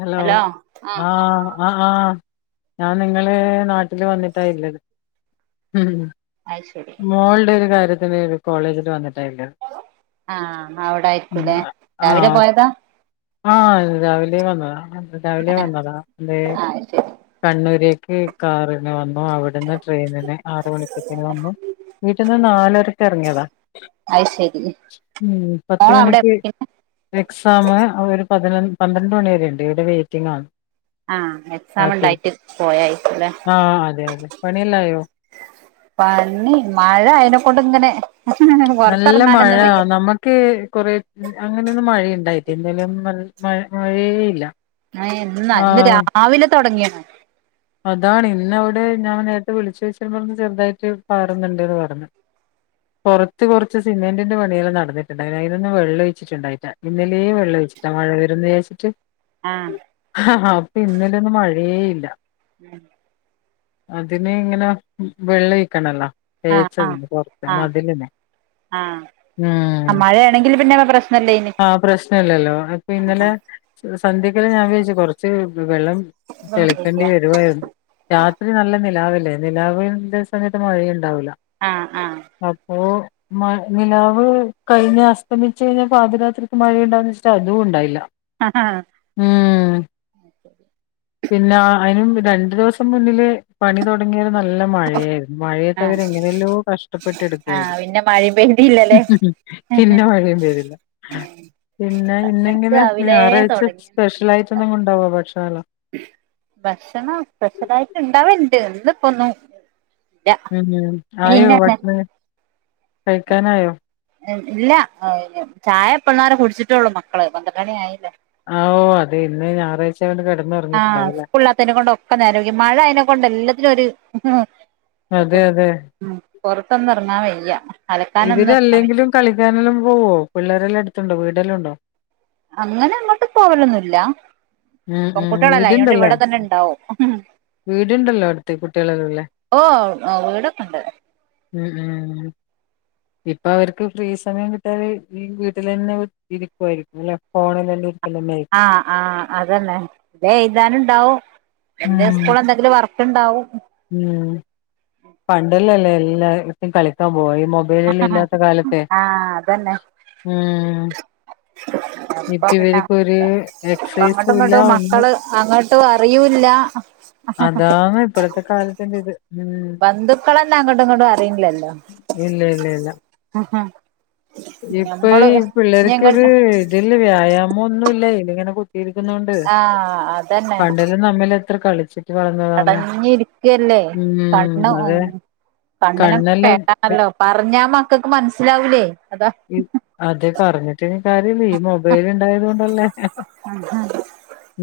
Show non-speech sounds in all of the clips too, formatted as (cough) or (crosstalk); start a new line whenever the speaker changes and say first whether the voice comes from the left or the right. left: Hello
right: ആഹ് ആഹ്
left: ആഹ ആഹ് ഞാൻ നിങ്ങള് നാട്ടില് വന്നിട്ടായില്ലത്
right: അത് ശരി
left: മോളുടെ ഒരു കാര്യത്തിന് കോളേജിൽ വന്നിണ്ട്
right: ആഹ് അവിടായിരിക്കൂല്ലേ രാവിലെ
left: ആഹ്
right: പോയതാ
left: ആഹ രാവിലെ വന്നതാ രാവിലെ വന്നതാ എ
right: ആഹ് ശരി
left: കണ്ണൂരെ കാറിന് വന്നു അവിടുന്ന് ട്രെയിനിന് ആറ് മണിക്ക എത്തും വന്നു വീട്ടന്ന് നാലരക്ക് ഇറങ്ങിയതാ
right: അത് ശരി
left: ഉ പത്തു
right: മോള് അവിടെ
left: മണിക്ക്
right: പിന്നെ
left: എക്സാം ഒരു പതിന പന്ത്രണ്ട് മണിവരെ ഉണ്ട് ഇവിടെ വെയിറ്റിംഗ ആണ്
right: ആഹ് എക്സാം
left: ആരി
right: ഉണ്ടായിട്ട് പോയായിരിക്കുംല്ലേ
left: ആഹ അതെ അതെ പണിയല്ലായോ
right: പണി മഴ അയിതിനെക്കൊണ്ട് ഇങ്ങനെ
left: നല്ല മഴ
right: പൊറത്തിറങ്ങാനൊന്നും വയ്യ
left: നമ്മുക്ക് കൊറെ അങ്ങനെൊന്ന മഴയുണ്ടായിട്ട ഇന്നലെയൊന്നും മഴേയില്ല
right: ആ എന്നാ ഇന്ന് രാവിലെ തുടങ്ങിയാണ്
left: അതാണ് ഇന്ന അവിടെ ഞാൻ നേരടത്തെ വിളിച്ച ചോദിച്ചപ്പോ പറഞ്ഞ് ചെറുതായിട്ട് പറുന്നുണ്ട്ന്ന് പറഞ്ഞഞ് പുറത്ത് കുറച്ച് സിമെന്റിന്റെ പണിയെല്ലാം നടന്നിട്ടുണ്ടായി അതിനൊന്നന്ന് വെള്ളം ഒഴിച്ചിട്ടുണ്ടായിട്ടാ ഇന്നലെ വെള്ള മഴ വരന്ന് വിചാരിച്ചിട്ട്
right: ആഹ്
left: അപ്പൊ ഇന്നലൊന്നും മഴയേ ഇല്ല
right: ഉം
left: അതിനെ ഇങ്ങനെ വെള്ളം ഓഴി യിക്കണല്ലോ
right: ആഹ് ആഹ്
left: തേച്ചതിന്നെ കുറച്ച
right: ആഹ്
left: മതിലന്നെ
right: ആഹ് ആഹ്
left: ഉം
right: മഴയാണെങ്കിൽ പിന്നെ പ്രശ്നല്ലേനി
left: ആഹ പ്രശ്നല്ലല്ലോ അപ്പൊ
right: ആഹ്
left: ഇന്നലെ
right: ആഹ്
left: സന്ധ്യക്കല്ല ഞാൻ വിചാരിച്ചു കുറച്ച് വെള്ളം
right: ഇതൊന്ന് പോയിക്ക
left: തെളിക്കേണ്ടി വരും രാത്രി നല്ല നിലാവില്ലേ നിലാവന്റെ സമയത്ത് മഴയുണ്ടാവല്ലോ
right: ആഹ ആഹ
left: മ നിലാവ് കഴിഞ്ഞ് അസ്തമിച്ചു കഴിഞ്ഞ പാതിരാത്രിക്ക് മഴയുണ്ടാന്ന് വെച്ചാൽ അതും ഉണ്ടായില്ല
right: ആഹ്
left: ഉം പിന്നെ അതിനും രണ്ടു ദിവസം മുന്നില് പണി തുടങ്ങിയ നല്ല നല്ല മഴയായിരുന്നു മഴയത്ത് അവരെ എങ്ങനെല്ലോ കഷ്ടപ്പെട്ടെ
right: ആഹ്
left: ടുക്കയാരുന്നു
right: പിന്നെ മഴയും പെയ്തില്ലല്ലേ
left: ചിന്ന മഴയും പെയ്തില്ല പിന്നെ ഇന്നെങ്ങനെ
right: രാവിലെ
left: ഞായറാഴ്ച
right: തൊടങ്ങി
left: സ്പെഷ്യൽ ആയിട്ട് എന്തെങ്കിലും ഉണ്ടാവോ ഭക്ഷണ
right: ഭക്ഷണം സ്പെഷ്യലായിട്ട് ഇണ്ടാവി ണ്ട് ഇന്നിപ്പൊന്നും
left: ഉ ആയോ ഭക്ഷണം കഴിക്കാനായോ
right: ഇല്ല ചായ എപ്പള്ളന്നാരെ കുടിച്ചിട്ടു ള്ളൂ മക്കളെ പന്ത്രണ്ടണി ആയില്ല
left: ആവോ അതെ ഇന്ന് ഞാറാഴ്ച്ച
right: ആ സ്കൂളിനാകാത്തേനെകൊണ്ടൊക്കെ നേരായി മഴ അതിനെ കൊണ്ട് എല്ലാത്തിനും ഒരു
left: അതെ അതെ
right: പോറത്തോന്നെറങ്ങാൻ വയ്യ അലക്കാനൊന്നും എറങ്ങാൻ വയ്യ
left: ഇവരല്ലെങ്കിലും കളിക്കാനെല്ലാം പോവോ പിള്ളേരെല്ലാം അ ടുത്തുണ്ടോ വീടെല്ലാം ഉണ്ടോ
right: അങ്ങനെ അങ്ങോട്ട് പോവലൊന്നുമല്ല
left: ഉം ഉം
right: പെങ്കുട്ടികളല്ലേ അയോണ്ടെ
left: വീടുണ്ടല്ലേ
right: ഇവിടെ തന്നുണ്ടാവും
left: വീടുണ്ടല്ലോ അടുത്ത് കുട്ടികളെല്ലാം ഇല്ലേ
right: ഓ വീടൊക്കൊണ്ട്
left: ഉം ഉം ഉ ഇപ്പൊ അവർക്ക് ഫ്രീ സമയം കിട്ടാല് ഈ വീട്ടിൽ തന്നെ ഇരിക്കുവായിരിക്കും അല്ലെ ഫോണലല്ലേ
right: ആ ആ അതല്ലേ ഇതെ എഴുതാനു ണ്ടാവും എന്റെ
left: ഉം
right: സ്കൂൾ എന്തെങ്കിലും വർക്ക് ട്ടുണ്ടാവും
left: ഉം പണ്ടല്ലല്ലേ എല്ലാടിത്തും കളിക്കാൻ പോയി ഈ മൊബൈൽ വെളീൽ
right: ആഹ്
left: ഇല്ലാത്ത കാലത്തെ ഉം
right: അ (unintelligible)
left: ഇപ്പ
right: അപ്പ പിന്നെ
left: ഇവർക്ക് ഒരു
right: അങ്ങോട്ടും
left: എക്സസൈസും ഇല്ല
right: ഇങ്ങോട്ടും
left: ഒന്നും
right: മക്കളെ അങ്ങോട്ടും അറിയൂല്ല
left: അതാാണ് ഇപ്പഴത്തെ കാലത്തിന്റെ ഇത് ഉം
right: ബന്ധുക്കളന്നെ അങ്ങോട്ടും ഇങ്ങോട്ടും അറിയുന്നില്ലല്ലോ
left: ഇപ്പയീ
right: ഞങ്ങൾ
left: പിള്ളേർക്കൊരു ഇതിലെ വ്യായാമം ഒന്നൂല്ല ഇതിങ്ങനെ കുത്തിയിരിക്കുന്നോണ്ടെ
right: ആഹ്
left: പണ്ടല്ലാം തളെത്ര കളിച്ചി
right: അടഞ്ഞിരിക്കയല്ലേ
left: ഉം
right: കണ്ണു ഊ
left: അതെ
right: കണ്ണനും
left: കണ്ണെല്ലാം ഇ-
right: കേട്ടാനല്ലോ പറഞ്ഞാ മക്കക്ക് മനസ്സിലാവൂലേ അതാ
left: അതെ പറഞ്ഞിട്ടിനി കാര്യമില്ല ഈ മൊബൈല (unintelligible)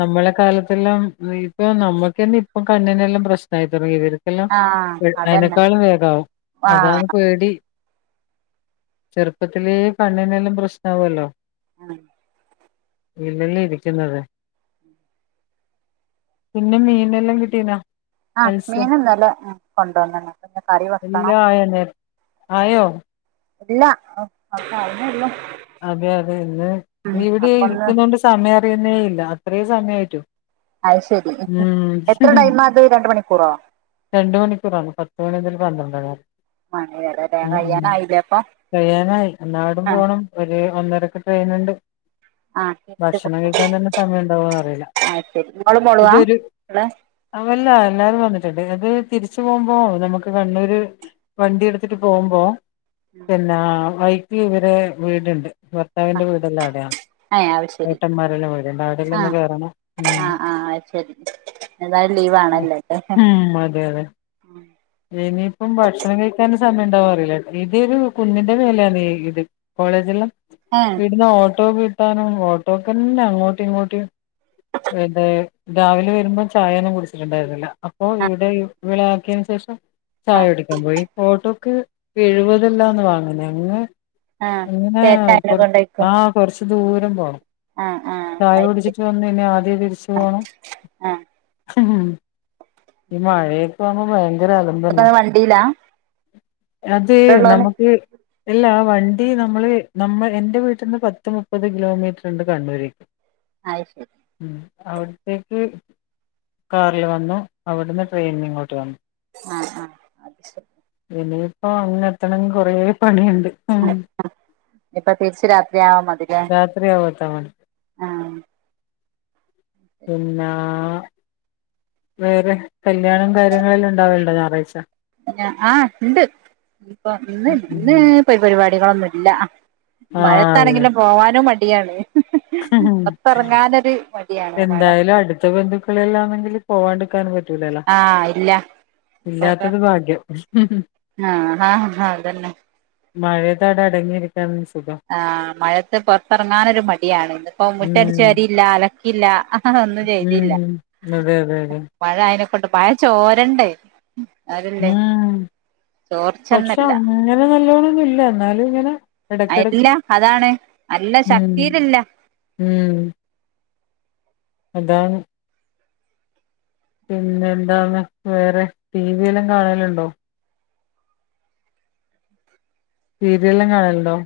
left: നമ്മള കാലം എല്ലാം ഇപ്പൊ നമ്മക്കന്നെ ഇപ്പം കണ്ണിനെല്ലാം പ്രശ്നായി തുടങ്ങി വരെ എല്ലാം
right: ആഹ് അതന്നെ
left: അതിനെക്കാളും വേഗാവും അതാണ്
right: ആഹ്
left: പേടി ചെറുപ്പത്തിലേ കണ്ണിനെല്ലാം പ്രശ്നാ വുമല്ലോ
right: ഉം
left: ഇവളെ ഇരിക്കുന്നുന്നത് പിന്നെ മീനെല്ലാം കിട്ടീനാ
right: ആ
left: മത്സ്യ
right: മീനിന്നലെ കൊണ്ടുവന്നനു പിന്നെ കറി വെക്കണം
left: എല്ലാം ആയോ നേ ആയോ
right: ഇല്ല ആകുന്നെയുള്ളൂ
left: അതെ അതെ ഇന്ന് ഇവിടെ
right: അപ്പൊന്ന്
left: ഇരിക്കുന്നോണ്ട് സമയം അറിയുന്നേ ഇല്ല അത്രയും സമായിട്ടും
right: അയി ശരി എത്ര ടൈമാത് രണ്ടു മണിക്കൂറോ
left: രണ്ടു മണിക്കൂറാണെ പത്തു മണി മുതൽ പന്ത്രണ്ടര രെ
right: മണിവരെ ല്ലേ
left: ഉ ഉ
right: കഴിയാനായില്ലേ അപ്പൊ
left: കയ്യാനായി എന്നാടും
right: ആഹ്
left: പോണം ഒന്നരക്കെ ട്രെയിൻ ഉണ്ട്
right: ആഹ് തിരിച്ച്
left: ഭക്ഷണം
right: കൊണ്ടോ
left: കഴിക്കാൻ തന്നെ സമയം ഉണ്ടാവോന്ന് അറിയില്ല
right: അത് ശരി ഇങ്ങളും മോളുവാ
left: ഇതൊരു
right: ഇങ്ങള്
left: അവല്ല എല്ലരും വന്നിട്ടുണ്ട് അത് തിരിച്ചു പോകുമ്പോ നമുക്ക് കണ്ണൂര് വണ്ടി എടുത്തിട്ട് പോകുമ്പോ പിന്നെ വൈക്കി ഇവരെ വീടുണ്ട് ഭർത്താവിന്റെ വീടെല്ലാം അടെയാണ്
right: ഏഹ് അത് ശരി
left: ഏട്ടന്മാരെല്ലാം വരണ്ടെ അവിടെല്ലാം ഒന്നു
right: ആഹ്
left: കേറണം ഉം
right: ആഹ് ആഹ് അത് ശരി ഏതായാലും ലീവാണല്ലോ ല്ലേ
left: ഉ അതെ അതെ ഇനിപ്പം ഭക്ഷണം കഴിക്കാൻ സമയോണ്ടാവു അറിയില്ല ഇതൊരു കുന്നിന്റെ മേലെയാണ് ഇത് കോളേജെല്ലാം
right: ഏഹ്
left: വീട്ടിന്ന് ഓട്ടോ കിട്ടാനും ഓട്ടോക്കെന്നെ അങ്ങോട്ടും ഇങ്ങോട്ടും പിന്നെ രാവിലെ വരുമ്പോ ചായയന്നും കുടിച്ചിട്ടുണ്ടായിരുന്നില്ല അപ്പോ
right: ആഹ്
left: ഇവിടെ ഇവളെയാക്കിയന് ശേഷം ചായ
right: ആഹ്
left: കുടിക്കാൻ പോയി ഓട്ടോ ക്ക് എഴുപതല്ലാന്ന് വാങ്ങ് അങ്ങ്
right: ആഹ്
left: ഇങ്ങനെ
right: ചേട്ടനെ
left: കൊറ
right: കൊണ്ടോയ്ക്കും
left: ആ കൊറച്ച് ദൂരം പോണം
right: ആഹ് ആഹ്
left: ചായ
right: അത് ശരി
left: കുടിച്ചിട്ട് വന്ന് ഇനി ആദ്യേ തിരിച്ച് പോണം
right: ആഹ്
left: ഉം ഈ മഴയത്തന്ന ഭയ
right: ഇപ്പതന്നെവണ്ടിയിലാ
left: അത് നമക്ക് ഇല്ലാ വണ്ടി ണ്ടി നമ്മള് നമ്മ എന്റെ വീട്ടിൽന്ന് പത്ത് മുപ്പത് കിലോമീറ്റർ ഉണ്ട് കണ്ണൂര്
right: അത്ശരി
left: അവിടത്തേക്ക് കാറിൽ വന്നു അവിടുന്ന് ട്രെയിനിൽ ഇങ്ങോട്ട് വന്നു
right: ആ ആ അത് ശരി
left: ഇനിയിപ്പോ അങ്ങ് എത്തണമെങ്കി കൊറേ പണിയുണ്ട്
right: ഞ്ഞിപ്പൊ തിരിച്ച് രാത്രിയാവാമതി ല്ലേ
left: രാത്രിയാവും എത്താൻ
right: ആ
left: പിന്നാ വേറെ കല്യാണം കാര്യങ്ങളെല്ലാം ഉണ്ടാവലുണ്ടോ ഞായറാഴ്ച
right: ആ ഉണ്ട് ഇപ്പൊ ഇന്ന് ഇന്ന് പ പരിപാടികളൊന്നും ഇല്ല
left: ആഹ് അതെ
right: മഴത്താണെങ്കിലും പോവാനും മടിയാണ് പൊറത്തിറങ്ങാനൊരു മടിയാണ് മഴ
left: എന്തായാലും
right: അങ്ങനെ
left: അടുത്ത ബന്ധുക്കളെല്ലാണെങ്കിൽ പോവാണ്ട്
right: ആ ഇല്ല ഇപ്പൊക്ക
left: ഇല്ലാത്തത് ഭാഗ്യം
right: ആ ആഹ് അതന്നെ
left: മഴയത്തവിടെ അടങ്ങിയിരിക്കും
right: ആ മഴയത്ത് പുറത്തിറങ്ങാനൊരു മടിയാണ് ഇന്നിപ്പോ മുറ്റടിച്ച്
left: ഉം
right: വാരിയില്ല അലക്കിയില്ല അതൊന്നും ചെയ്തില്ല
left: ഉം അതെ അതെ അതെ
right: മഴ അയിതിനെക്കൊണ്ട് മഴ ചോരണ്ട
left: ഉം പക്ഷെ
right: ചോർച്ചന്നല്ല
left: അങ്ങനെ നല്ലോണമെന്നുല്ല എന്നാലും ഇങ്ങനെ എടക്കിടക്ക്
right: ഇല്ല അതാണ് നല്ല
left: ഉം
right: ശക്തിയിലില്ല
left: ഉം അതാണ് പിന്നെ എന്താന്ന് വേറെ ടി വി യെല്ലാം കാണലുണ്ടോ സീരിയലെല്ലാം കാണലുണ്ടോ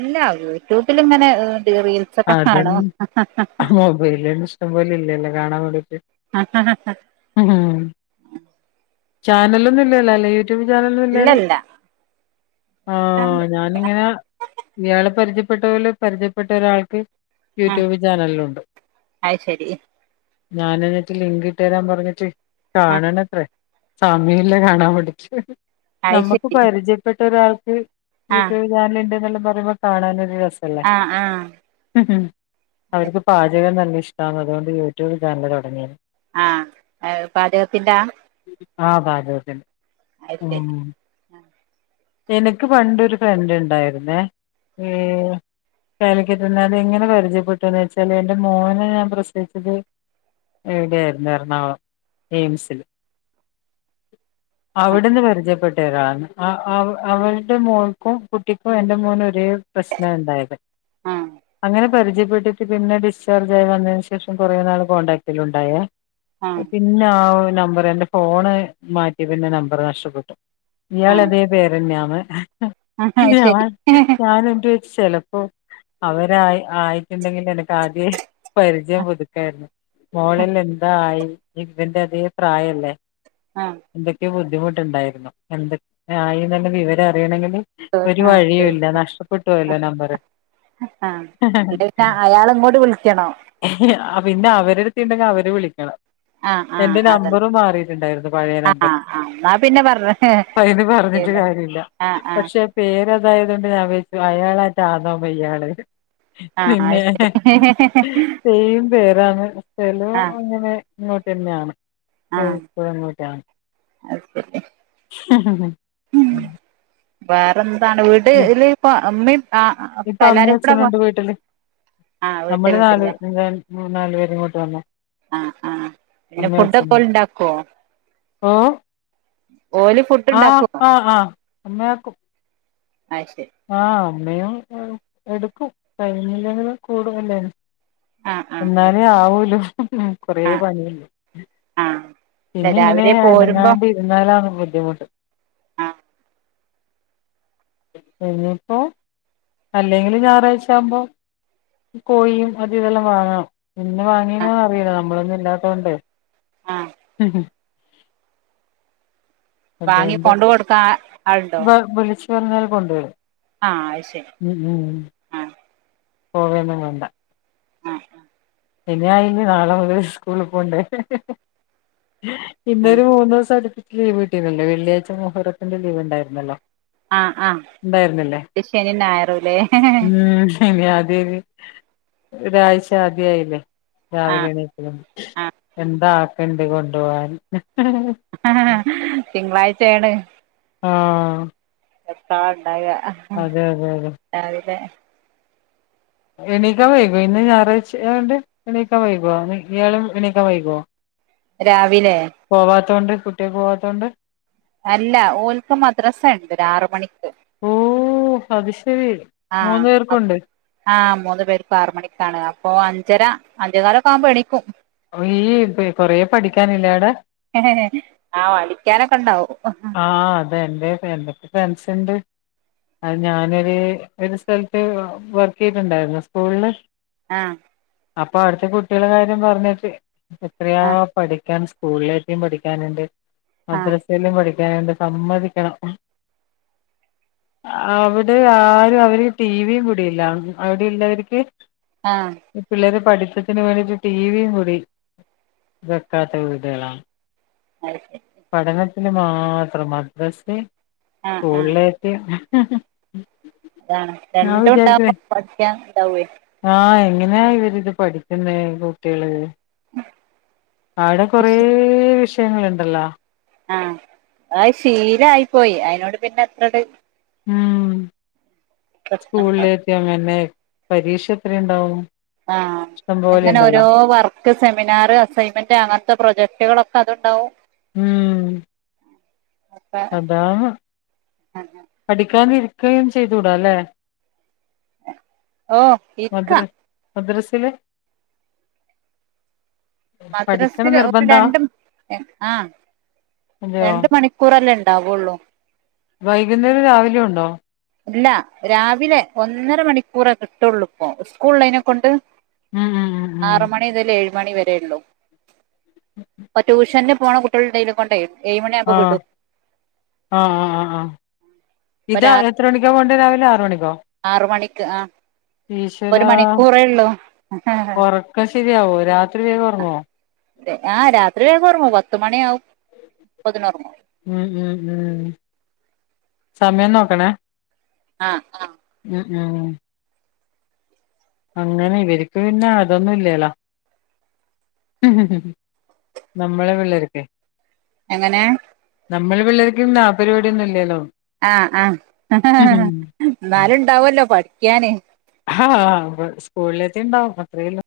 right: ഇല്ല യൂട്യൂബില് ഇങ്ങനെ റീൽസ് ഒക്കെ കാണോ
left: അതന്നെ മൊബൈലിൽ ഇഷ്ടം പോല ഇല്ലല്ലോ കാണാൻ വേണ്ടിട്ട് ചാനലൊന്നും ഇല്ലല്ലോ അല്ലേ യൂട്യൂബ് ചാനലൊന്നും ഇല്ലല്ലോ
right: ഇല്ലല്ല
left: ആ ഞാനിങ്ങനെ ഇയാളെ പരിചയ- പ്പെട്ട പോല പരിചയപ്പെട്ട ഒരാൾക്ക്
right: ആ
left: യൂട്യൂബ് ചാനലുണ്ട്
right: അത് ശരി
left: ഞാൻ എന്നിട്ട് ലിങ്ക് ഇട്ടു തരാൻ പറഞ്ഞിട്ട്
right: ആ
left: കാണണ എത്രേ സമയമില്ല കാണാൻ വേണ്ടിയിട്ട്
right: അത്
left: നമ്മുക്ക്
right: ശരി
left: പരിചയപ്പെട്ട ഒരാൾക്ക്
right: ആ
left: യൂട്യൂബ് ചാനലുണ്ടെന്ന് എല്ലാം പറയുമ്പോ കാണാനൊ ഒരു രസം
right: ആ ആ
left: ഉം അവക്ക് പാചകം തന്നെ ഇഷ്ടാണു അതുകൊണ്ട് യൂട്യൂബ് ചാനല് തുടങ്ങിയ
right: ആ പാചകത്തിന്റെ ആ
left: ആ പാചകത്തിന്റ
right: അത് ശരി ആ
left: എനിക്ക് പണ്ടൊരു ഫ്രണ്ട് ഉണ്ടായിരുന്നേ ഉം കാലിക്ക- പിന്നാ ഞാൻ എങ്ങനെ പരിചയപ്പെട്ടുന്ന് വെച്ചാല് എന്റ മോനെ ഞാൻ പ്രസവിച്ചത് ഇവിടെയായിരുന്നു എറണാകുളം എയിംസില്
right: (unintelligible)
left: അവിടുന്ന് പരിചയപ്പെട്ടു അവരുടെ മോൾക്കും കുട്ടിക്കും എന്റെ മോനും ഒരേ പ്രശ്ന ണ്ടായത്
right: ആ
left: അങ്ങനെ പരിചയപ്പെട്ടിട്ട് പിന്നെ ഡിസ്ചാർജായി വന്നതിന് ശേഷം കുറേ നാള് കോൺടാക്റ്റിൽ ഉണ്ടായേ
right: ആ
left: പിന്നെ ആ നമ്പറ് എന്റെ ഫോണ് മാറ്റിയ പ്പൊ പിന്നെ നമ്പറ് നഷ്ടപ്പെട്ടു
right: ആ
left: ഇയാളെ അതേ പേരന്നെയാണ്
right: അത്
left: ഞാ
right: ശരി
left: ൻ ഞാന് എന്റെ ചി ലപ്പോ അവരായി ആയിട്ടുണ്ടെങ്കിൽ എനക്ക് ആദ്യേ പരിചയം പുതുക്കായിരുന്നു മോളിൽ എന്തായി ഇ ഇതിന്റെ അതേ പ്രായല്ലേ
right: ആ
left: എന്തൊക്കെ ബുദ്ധിമുട്ടുണ്ടായിരുന്നു എന്തൊക്കെ യായി നല്ല വിവരം അറിയണെങ്കില് ഒരു
right: ആ ആ
left: വഴിയുല്ല നഷ്ടപ്പെട്ടുവല്ലോ നമ്പർ ഹ്
right: അല്ല
left: ഹ്
right: പിന്നെ അയാൾ ഇങ്ങോട്ട് വിളിക്കണോ
left: ഹാ (unintelligible) പിന്നെ അവരുടുത്തുണ്ടെങ്കിൽ അവര് വിളിക്കണം
right: ആ ആ
left: എന്റെ
right: അതന്നെ
left: നമ്പറും മാറിട്ടുണ്ടായിരുന്നു പയേ
right: ആ
left: നമ്പർ
right: ആ എന്നാ പിന്നെ പറഞ്ഞ
left: അയില് പറ ന്നിട്ട് കാര്യമില്ല
right: ആ ആ
left: പക്ഷെ പേരതായതുക കൊണ്ട് ഞാൻ വിളി ച്ചു അയാളായിട്ട് ആകാം വെയ്യാള്
right: ആഹ്
left: പിന്നെ
right: അത് ശരി
left: സെയിം പേര് അതാണ്ലോ
right: ആഹ്
left: അങ്ങനെ ഇങ്ങോട്ട് തന്നെയാണ്
right: ആഹ്
left: (unintelligible)
right: (unintelligible)
left: ഹ ഹഹ
right: വേറെന്താണ് വീട്ല് ഇപ്പ ഉമ്മീ ആ എ ല്ലാരും കൂടി
left: നമ്മള്നാല് മൂന്നാലു പേരും ഇങ്ങോട്ട് വന്നോ
right: ആഹ് ആഹ് പിന്നെഫുഡോക്കെ ഓല് ണ്ടക്കോ
left: ഓ
right: ഓല്
left: ആഹ്
right: ഫുഡ്ണ്ടാക്കും
left: ആഹ് ആഹ് മാക്കും
right: അ യ് ശരി
left: സമയോം എടുക്കും ടൈമില്ലെങ്കിൽ കൂടും ല്ലേ
right: ആഹ് ആഹ്
left: എന്നാലേ ആവൂല്ലൂ കൊറെ
right: ആഹ്
left: പണിയല്ലേ
right: ആഹ് ഇല്ല
left: പിന്ന ങ്ങനെ
right: രാവിലെ
left: അ ന
right: പോരുമ്പോ
left: ങ്ങാണ്ട ഇരുന്നാലാണ് ബുദ്ധിമുട്ട്
right: ആഹ്
left: ഇനിപ്പോ അല്ലെങ്കില് ഞായറാഴ്ച ആകുമ്പോ കോഴിയും അതി ഇതെല്ലാം വാങ്ങാം ഇന്ന് വാങ്ങീന
right: ആഹ്
left: അറിയില്ല നമ്മളൊന്നും ഇല്ലാത്തോണ്ട്
right: ആഹ്
left: ഹ്ഹ്
right: വാങ്ങി
left: അതോണ്ട്
right: കൊണ്ട് കൊടുക്കാൻ ആളുണ്ടോ
left: വിളിച്ചു പറഞ്ഞാൽ കൊണ്ട് വരും
right: ആഹ് അത് ശരി ആഹ്
left: പോവന്നും വേണ്ട
right: ആഹ്
left: ഇനായിന് നാളെ മുതൽ സ്കൂള് പോണ്ടേ
right: ആഹ്
left: ഇന്നൊരു മൂന്ന് ദിവസം അടുപ്പിച്ച് ലീവ് കിട്ടിനല്ലോ വെള്ളിയാഴ്ച മുഹറ ത്തിന്റെ ലീവ് ഉണ്ടായിരുന്നല്ലോ
right: ആഹ് ആഹ്
left: ഉണ്ടായിരുന്നില്ലേ
right: ശനി ഞായറുല്ലേ
left: ഉം ശെരിയാ അത് (unintelligible) ഒരാഴ്ച ആദ്യ ആയില്ലേ രാവിലെ
right: ആഹ്
left: എണീക്കലും
right: ആഹ്
left: എന്താക്കണ്ട് കൊണ്ടു പോവാൻ
right: തിങ്കളാഴ്ചയാണ്
left: ആഹ്
right: എത്താ ണ്ടായ ആഹ്
left: അതെ അതെ അതെ
right: രാവിലെ
left: എണീക്കാവൈകോ ഇന്ന് ഞായറാഴ്ചആയോണ്ട് എണീക്ക വൈകോ ഇയാളും എണീക്ക വൈകോ
right: രാവി -
left: പോവാത്തോണ്ട് കുട്ടികക്ക് പോവാത്തോണ്ട്
right: അല്ല ഓൽക്ക് മദ്രസണ്ട് ആറ് മണിക്ക്
left: ഓ അത് ശെ
right: ആഹ് ആഹ് മൂന്ന് പേര് ക്കും ആറ് മണിക്കാണ് അപ്പൊ അഞ്ചര അഞ്ചേ കാലൊക്കെ ആകുമ്പോ എണീക്കും
left: ഈ കൊറേ പഠിക്കാനില്ലേ അവ ടെ
right: ആഹ് അടിക്കാനൊക്കെ ഉണ്ടാവും
left: ആഹ് അതെ എന്റെ എന്തൊക്കെ ഫ്രൻസ് ഉണ്ട്. അത് ഞാനൊരു ഒരു സ്ഥലത്ത് വർക്ക് ചെയ്ന്നുണ്ടായിരുന്നു സ്കൂളില്.
right: ആഹ്
left: അപ്പൊ അവിടുത്തെ കുട്ടികള കാര്യം പറഞ്ഞിട്ട് എത്രയാ
right: ആഹ്
left: പഠിക്കാൻ. സ്കൂളിലെയും പഠിക്കാനുണ്ട്
right: ആഹ്
left: മദ്രസലും പഠിക് നുണ്ട് സമ്മതിക്കണം. അവിടെ ആരും അവര് ടിവിയും വിടിയില്ല അവിടെണ്ടവർക്ക്.
right: ആഹ്
left: പിള്ളേരെ പഠി... ത്തത്തിന് വേണ്ടിട്ട് ടിവിയും കൂടി വെക്കാത്ത വീടുകളാണ്
right: അത് ശരി
left: പഠനത്തിന് മാത്രം മദ്രസ്യെ
right: ആഹ് ആഹ്
left: സ്കൂളിലെതേം
right: അതാണ് രണ്ടും ഉണ്ടാവുമ്പോ പഠിക്കൻ ഉണ്ടാവേ.
left: ആഹ് എങ്ങനെയാ ഇവരി ഇത് പഠിക്കുന്നെ കുട്ടികള്. അവിടെ കൊറെ വിഷയങ്ങളുണ്ടല്ലോ
right: ആഹ് അത് ശീലായി പോയി അതിനോട് പിന്നെ എത്രടെ..
left: ഉം സ്കൂളില
right: പ്രശ്നംണ്ടാവും
left: എത്തിയാെ പിന്നെ പരീക്ഷ എത്രുണ്ടാവും.
right: ആ അങ്ങനെ ഓരോ വർക്ക് സെമിനാർ അസൈൻമെന്റ് അങ്ങനത്തെ പ്രൊജക്ടുകളൊ.. അത്ണ്ടാവും
left: ഉം
right: അപ്പ
left: അതാ പഠിക്കാന ഇരിക്കുകയും ചെയ്തൂടാ അല്ലേ.
right: ഓ ഇക്ക
left: മദ്രസില
right: മദ്രസിൽ ഒന്ന് രണ്ടും ആ
left: അതെയോ
right: രണ്ട് മണിക്കൂറല്ലേ. ഉണ്ടാവുള്ളൂ
left: വൈകുന്നേരം രാവിലെയ ഉണ്ടോ?
right: ഇല്ല രാവിലെ ഒന്നര മണിക്കൂറ കിട്ടുള്ളൂ ഇപ്പൊ സ്കൂള്ളതിനെ കൊണ്ട്.
left: ഉം ഉം ഉം ഉം
right: ആറ് മണി മുതൽ ഏഴ് മണി വരേ ഉള്ളൂ പ്പ ട്യൂഷന് പോണ കുട്ടികള് ഉണ്ടായത് കൊണ്ടേ. ഏഴ്
left: ആഹ
right: മണിയാകുമ്പോ വിടും
left: ആഹ ആഹ് ആഹ ആഹ് ഇതാ എത്രമണിക്കാ പോൺ.. ഇരാവിലെ ആറ് മണി.
right: ആറ മണിക്ക് ആ.
left: ഈശ്വരാ ഉറക്ക ശരിയാകോ രാത്.. ഇത്ര വേഗം ഉറങ്ങൂ?
right: ആ രാത്രി വേഗം ഉറങ്ങൂ പത്തുമണി ആവും അപ്പതിന് ഉറങ്ങും.
left: ഉം ഉം ഉം സമയം നോക്കണേ?
right: ആഹ ആഹ
left: ഉ ഉം അങ്ങനെ ഇവർക്ക് പിന്നെ അതൊന്നും ഇല്ലല്ലോ. ഉം ഉംനമ്മളെ പിള്ളേർക്ക്
right: എങ്ങനെ
left: നമ്മൾ പിള്ളേർക്ക് നാപരിപാടൊന്നും ഇല്ലല്ലോ.
right: ആഹ് ആഹ എന്നാലും ഇണ്ടാവല്ലോ പഠിക്കാന്.
left: ആഹ സ്കൂളിലത്തി ഉണ്ടാവും അത്രേല്ലോ.